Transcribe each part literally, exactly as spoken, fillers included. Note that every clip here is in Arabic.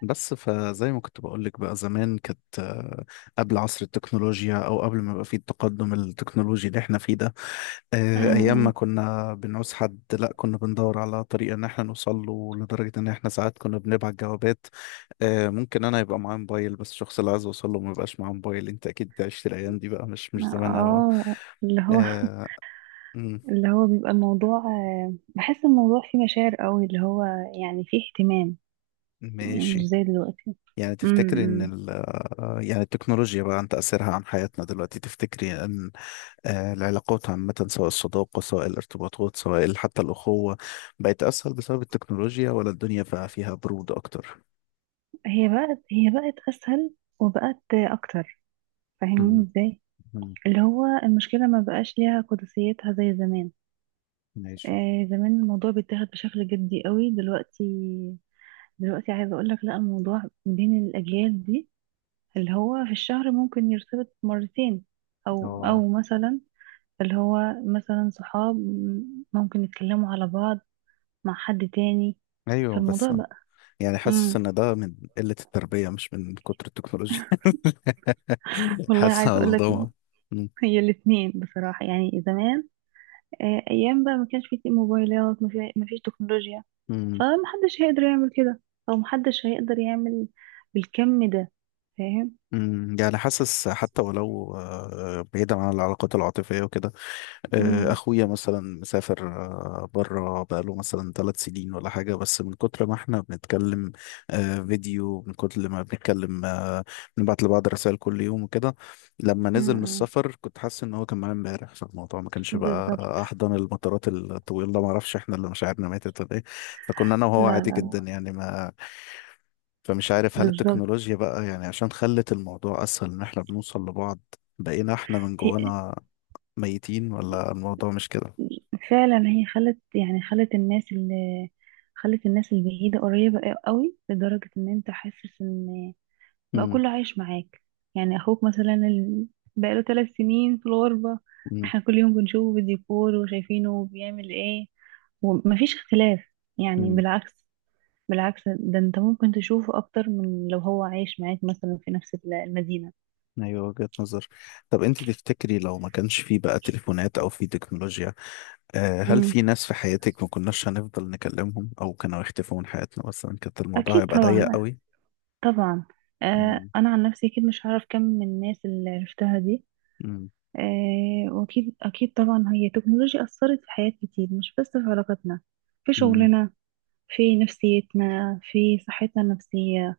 بس فزي ما كنت بقولك بقى زمان كانت آه، قبل عصر التكنولوجيا او قبل ما يبقى فيه التقدم التكنولوجي اللي احنا فيه ده. آه، ايام ما أمم. كنا بنعوز حد لا كنا بندور على طريقه ان احنا نوصل له لدرجه ان احنا ساعات كنا بنبعت جوابات. آه، ممكن انا يبقى معايا موبايل بس الشخص اللي عايز اوصل له ما يبقاش معاه موبايل، انت اكيد عشت الايام دي بقى، مش مش زمان قوي. اه اللي هو آه، مم، اللي هو بيبقى الموضوع، آه، بحس الموضوع فيه مشاعر قوي، اللي هو يعني فيه اهتمام. يعني مش ماشي. زي دلوقتي. يعني تفتكر ان أمم. ال آه، يعني التكنولوجيا بقى، عن تأثيرها عن حياتنا دلوقتي، تفتكري ان آه، العلاقات عامة، سواء الصداقة سواء الارتباطات سواء حتى الأخوة، بقت أسهل بسبب التكنولوجيا ولا الدنيا بقى فيها برود أكتر؟ هي بقت هي بقت اسهل وبقت اكتر. فاهمين مم. ازاي؟ مم. اللي هو المشكلة ما بقاش ليها قدسيتها زي زمان. ماشي. آه زمان الموضوع بيتاخد بشكل جدي قوي. دلوقتي دلوقتي عايزة اقول لك، لا، الموضوع بين الاجيال دي اللي هو في الشهر ممكن يرتبط مرتين، او اه. او مثلا، اللي هو مثلا صحاب ممكن يتكلموا على بعض مع حد تاني في أيوه بس. الموضوع بقى. يعني حاسس امم. إن ده من قلة التربية مش من كتر التكنولوجيا. والله حاسس عايزه على اقول لك، ضوء. هي الاثنين بصراحه، يعني زمان، آه، ايام بقى ما كانش في موبايلات، ما في ما فيش تكنولوجيا، فمحدش هيقدر يعمل كده، او محدش هيقدر يعمل بالكم ده. فاهم؟ يعني حاسس حتى ولو، آه، بعيدا عن العلاقات العاطفية وكده، آه، امم. اخويا مثلا مسافر بره بقاله مثلا ثلاث سنين ولا حاجه، بس من كتر ما احنا بنتكلم آه، فيديو، من كتر ما بنتكلم آه، بنبعت لبعض رسائل كل يوم وكده، لما أمم، نزل من أمم. السفر كنت حاسس ان هو كان معايا امبارح، فالموضوع ما كانش بقى بالظبط. احضن المطارات الطويله. ما اعرفش احنا اللي مشاعرنا ماتت ولا ايه، فكنا انا لا وهو عادي لا جدا لا. يعني. ما فمش عارف، هل بالظبط. التكنولوجيا بقى، يعني عشان خلت الموضوع اسهل ان احنا بنوصل لبعض، بقينا احنا من هي جوانا ميتين، ولا الموضوع مش كده؟ فعلا هي خلت، يعني خلت الناس اللي خلت الناس البعيدة قريبة قوي، لدرجة ان انت حاسس ان بقى امم. كله عايش معاك. يعني اخوك مثلا، ال- بقاله ثلاث سنين في الغربة، امم. احنا كل يوم بنشوفه بالديكور وشايفينه بيعمل ايه، ومفيش اختلاف، يعني امم. بالعكس. بالعكس، ده انت ممكن تشوفه اكتر من لو هو عايش معاك مثلا في نفس ال- المدينة. ايوه وجهة نظر. طب انت تفتكري لو ما كانش في بقى تليفونات او في تكنولوجيا، آه، هل امم. في ناس في حياتك ما كناش هنفضل نكلمهم او كانوا يختفوا من حياتنا مثلا، كانت الموضوع أكيد هيبقى ضيق طبعا. قوي؟ طبعا. آه امم. أنا عن نفسي أكيد مش هعرف كم من الناس اللي عرفتها دي. امم. آه واكيد اكيد طبعا هي التكنولوجيا اثرت في حياة كتير، مش بس في علاقاتنا، في امم. شغلنا، في نفسيتنا، في صحتنا النفسية،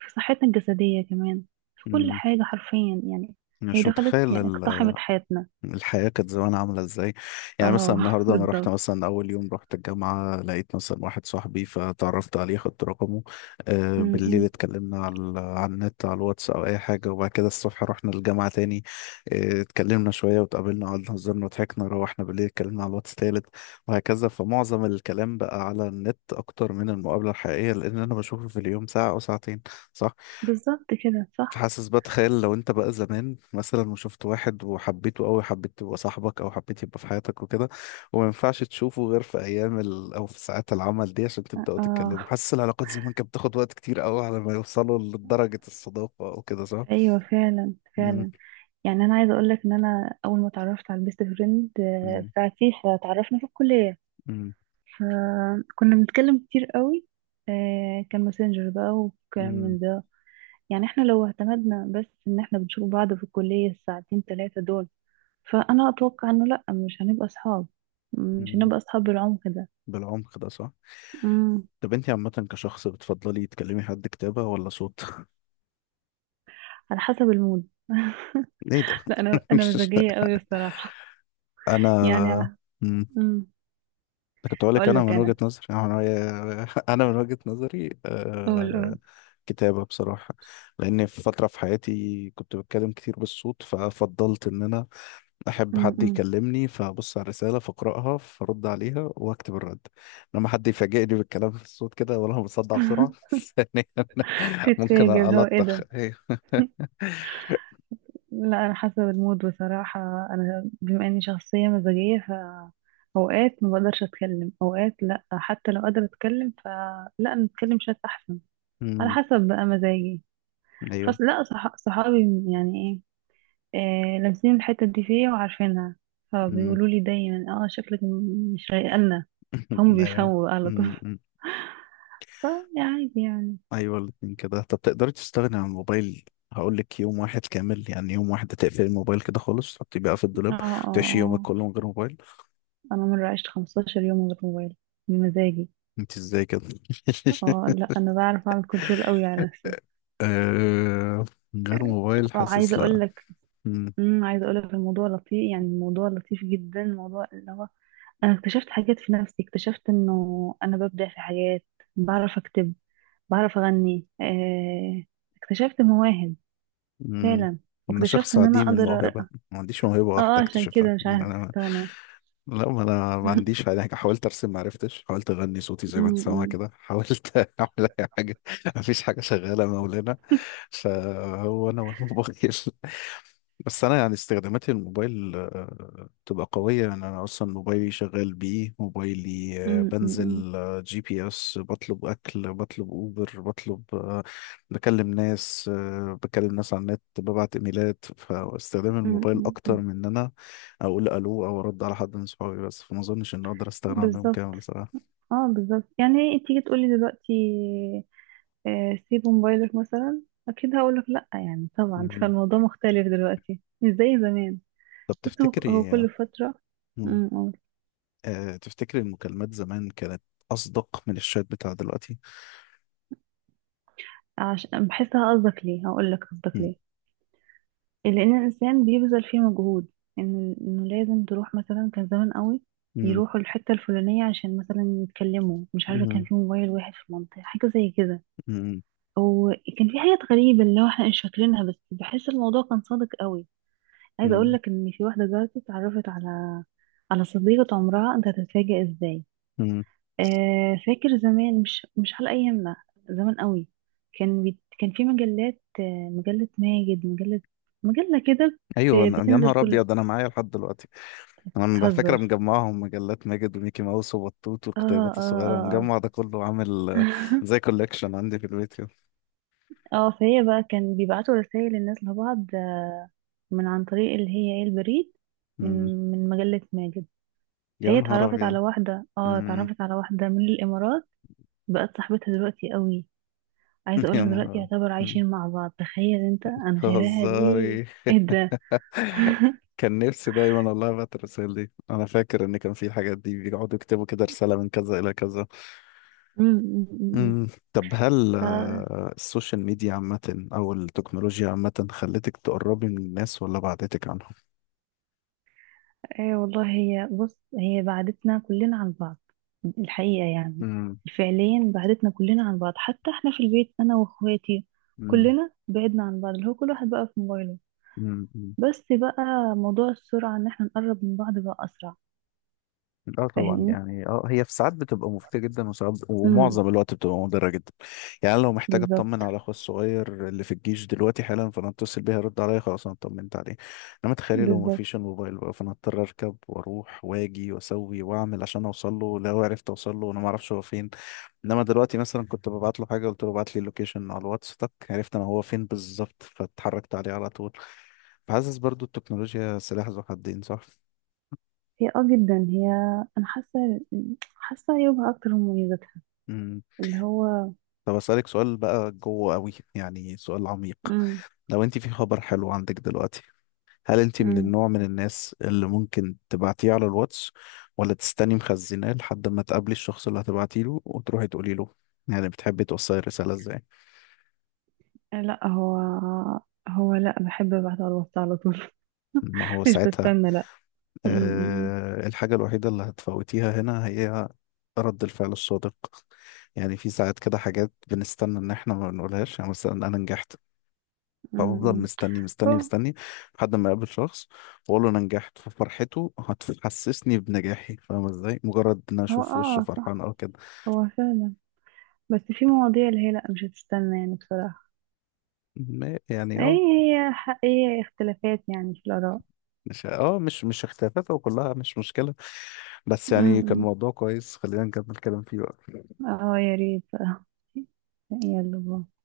في صحتنا الجسدية كمان، في كل أمم. حاجة حرفيا يعني. هي مش دخلت، متخيل يعني اقتحمت حياتنا. الحياة كانت زمان عاملة ازاي. يعني مثلا اه النهاردة انا رحت، بالظبط. مثلا اول يوم رحت الجامعة لقيت مثلا واحد صاحبي فتعرفت عليه خدت رقمه، آه م- بالليل م. اتكلمنا على ال- على النت، على الواتس او اي حاجة، وبعد كده الصبح رحنا الجامعة تاني، آه اتكلمنا شوية واتقابلنا قعدنا هزرنا وضحكنا، روحنا بالليل اتكلمنا على الواتس تالت، وهكذا. فمعظم الكلام بقى على النت اكتر من المقابلة الحقيقية، لان انا بشوفه في اليوم ساعة او ساعتين، صح؟ بالظبط كده صح. حاسس، بتخيل لو انت بقى زمان مثلا وشفت واحد وحبيته قوي، حبيت يبقى صاحبك او حبيت يبقى في حياتك وكده، وما ينفعش تشوفه غير في ايام ال... او في ساعات العمل دي عشان تبداوا اه تتكلموا، حاسس العلاقات زمان كانت بتاخد وقت كتير قوي على ما يوصلوا لدرجة الصداقة او كده، صح؟ ايوه فعلا مم، فعلا. يعني انا عايزه اقول لك ان انا اول ما اتعرفت على البيست فريند آه، مم، بتاعتي، فتعرفنا في الكليه، مم، فكنا بنتكلم كتير قوي، آه، كان ماسنجر بقى وكلام مم، من ده. يعني احنا لو اعتمدنا بس ان احنا بنشوف بعض في الكلية الساعتين ثلاثة دول، فانا اتوقع انه لا، مش هنبقى اصحاب. مش مم. هنبقى اصحاب بالعمق ده. بالعمق ده، صح. امم. طب انت عامة كشخص بتفضلي تكلمي حد كتابة ولا صوت؟ على حسب المود. ايه ده؟ لا، انا انا مزاجية قوي الصراحة. يعني انا على، امم، كنت أقول لك، هقول أنا لك من وجهة انا. نظري أنا، من وجهة، أنا من وجهة نظري قول آه... قول. كتابة بصراحة. لأن في فترة في حياتي كنت بتكلم كتير بالصوت، ففضلت إن أنا أحب حد امم. يكلمني فأبص على الرسالة فأقرأها فأرد عليها وأكتب الرد. لما حد يفاجئني بالكلام في الصوت كده ولا، أنا بصدع بسرعة، ثانيا ممكن تتفاجئ، اللي هو ايه ألطخ، ده. أيوه. لا، انا حسب المود بصراحة. انا بما اني شخصية مزاجية، ف اوقات ما بقدرش اتكلم، اوقات لا، حتى لو قادرة اتكلم فلا، انا اتكلم شات احسن. على أمم، حسب بقى مزاجي. أيوه، فص لا صح... صحابي يعني، ايه، آه لامسين الحتة دي فيا وعارفينها، أمم، فبيقولوا لي دايما، اه شكلك م- مش رايقة لنا. فهم أيوه. بيفهموا بقى على طول. فا عادي يعني. ايوه الاتنين كده. طب تقدري تستغني عن الموبايل؟ هقول لك، يوم واحد كامل، يعني يوم واحد تقفلي الموبايل كده خالص، تحطيه بقى في اه الدولاب، اه تعيشي يومك اه. كله من غير موبايل. انا مرة عشت 15 يوم من غير موبايل، بمزاجي. انت ازاي كده؟ اه لا، انا بعرف اعمل كنترول قوي على نفسي. آه، من غير موبايل، حاسس وعايزه اقول لا. لك، مم. امم، عايزه اقول لك الموضوع لطيف، يعني الموضوع لطيف جدا، الموضوع اللي هو انا اكتشفت حاجات في نفسي، اكتشفت انه انا ببدع في حاجات، بعرف اكتب، بعرف اغني، آه، اكتشفت مواهب مم. فعلا، انا واكتشفت شخص ان انا عديم اقدر. الموهبه، ما عنديش موهبه اه، واحده آه، عشان اكتشفها كده مش عارفه انا. استغنى. لا، ما انا ما عنديش يعني، حاولت ارسم ما عرفتش، حاولت اغني صوتي زي ما أمم، انت سامع أمم، كده، حاولت اعمل اي حاجه، ما فيش حاجه شغاله مولانا، فهو انا والموبايل. بس انا يعني استخداماتي للموبايل آه، بتبقى قويه، يعني انا اصلا موبايلي شغال بيه، موبايلي آه، أمم، بنزل آه، جي بي اس، بطلب اكل، بطلب اوبر، بطلب آه، بكلم ناس آه، بكلم ناس على النت، ببعت ايميلات، فاستخدام أمم، الموبايل أمم، اكتر أمم. من ان انا اقول الو او ارد على حد من صحابي بس، فما اظنش ان اقدر استغنى عنهم بالظبط. كامل بصراحه. اه بالظبط. يعني إيه، تيجي تقولي دلوقتي، آه، سيب موبايلك مثلا، اكيد هقولك لا، يعني طبعا. مم. فالموضوع مختلف دلوقتي، مش زي زمان. طب بس هو هو تفتكري آه، كل فترة. مم. أمم. أقول. أه تفتكر المكالمات زمان كانت أصدق من الشات بتاع دلوقتي؟ عشان بحسها. قصدك ليه؟ هقولك قصدك مم. ليه. لان الانسان بيبذل فيه مجهود، ان انه لازم تروح مثلا، كان زمان قوي مم. يروحوا الحتة الفلانية عشان مثلا يتكلموا، مش عارفة، كان مم. في موبايل واحد في المنطقة، حاجة زي كده. مم. وكان في حاجات غريبة اللي هو احنا مش فاكرينها، بس بحس الموضوع كان صادق قوي. عايزه اقول مم. لك ان في واحده دلوقتي اتعرفت على، على صديقه عمرها. انت هتتفاجئ ازاي. مم. آه فاكر زمان، مش مش على ايامنا، زمان قوي، كان بي... كان في مجلات، آه، مجله ماجد، مجله مجله كده، أيوه، بت- أنا يا بتنزل نهار كل. أبيض، أنا معايا لحد دلوقتي، أنا فاكرة، بتهزر. مجمعهم، مجلات ماجد وميكي ماوس وبطوط اه والكتيبات اه الصغيرة، اه مجمع ده كله عامل آه، اه. زي كولكشن عندي في البيت كده. اه، فهي بقى كان بيبعتوا رسائل الناس لبعض، آه، من عن طريق اللي هي، ايه، البريد، من مم. من مجله ماجد. يا فهي نهار اتعرفت أبيض. على واحده، اه مم. اتعرفت على واحده من الامارات، بقت صاحبتها دلوقتي قوي، عايزه يا اقولك دلوقتي نهار. يعتبر مم. عايشين مع بعض، تخيل انت انا شايفاها دي. هزاري. ايه ده. كان نفسي دايما والله ابعت الرسائل دي، انا فاكر ان كان في الحاجات دي بيقعدوا يكتبوا كده، رسالة من كذا الى كذا. مم، مم، مم. مم. طب هل فا آه، السوشيال ميديا عامة أو التكنولوجيا عامة خلتك تقربي من الناس ولا بعدتك عنهم؟ ايه والله، هي بص، هي بعدتنا كلنا عن بعض الحقيقه يعني. مم. فعليا بعدتنا كلنا عن بعض، حتى احنا في البيت انا واخواتي، مم. كلنا بعدنا عن بعض، اللي هو كل واحد بقى في موبايله. مم. بس بقى موضوع السرعه ان احنا نقرب من بعض بقى اسرع. اه طبعا، فاهمني؟ يعني، اه هي في ساعات بتبقى مفيدة جدا، وساعات امم. ومعظم الوقت بتبقى مضرة جدا. يعني أنا لو محتاج اطمن بالظبط. على اخويا الصغير اللي في الجيش دلوقتي حالا، فانا اتصل بيه يرد عليا، خلاص انا اطمنت عليه. انما تخيلي لو بالظبط. مفيش الموبايل بقى، فانا اضطر اركب واروح واجي واسوي واعمل عشان اوصل له، لو عرفت اوصل له وانا ما اعرفش هو فين. انما دلوقتي مثلا، كنت ببعت له حاجة، قلت له ابعت لي اللوكيشن على الواتس، تك عرفت انا هو فين بالظبط، فاتحركت عليه على طول. فحاسس برضو التكنولوجيا سلاح ذو حدين، صح؟ هي اه جدا، هي، انا حاسه حاسه عيوبها اكتر من مميزاتها، اللي هو، طب أسألك سؤال بقى جوه قوي، يعني سؤال عميق، امم، لو انت في خبر حلو عندك دلوقتي، هل انت من امم، النوع من الناس اللي ممكن تبعتيه على الواتس، ولا تستني مخزناه لحد ما تقابلي الشخص اللي هتبعتي له وتروحي تقولي له؟ يعني بتحبي توصلي الرسالة ازاي؟ لا هو، هو لا بحب ابعت على الواتس على طول. ما هو مش ساعتها بستنى لا. امم. آه الحاجة الوحيدة اللي هتفوتيها هنا هي رد الفعل الصادق. يعني في ساعات كده حاجات بنستنى ان احنا ما بنقولهاش، يعني مثلا انا نجحت، فافضل امم. مستني مستني هو مستني لحد ما اقابل شخص واقول له انا نجحت، ففرحته هتحسسني بنجاحي، فاهم ازاي؟ مجرد ان انا هو اشوف وشه اه فرحان صح. او كده. هو فعلا. بس في مواضيع اللي هي لا، مش هتستنى يعني بصراحه. ما- يعني ايه، اه هي حقيقة اختلافات يعني في الاراء. مش اه مش مش اختلافات، وكلها مش مشكلة، بس يعني كان امم. موضوع كويس خلينا نكمل كلام فيه بقى. اه يا ريت. يلا باي.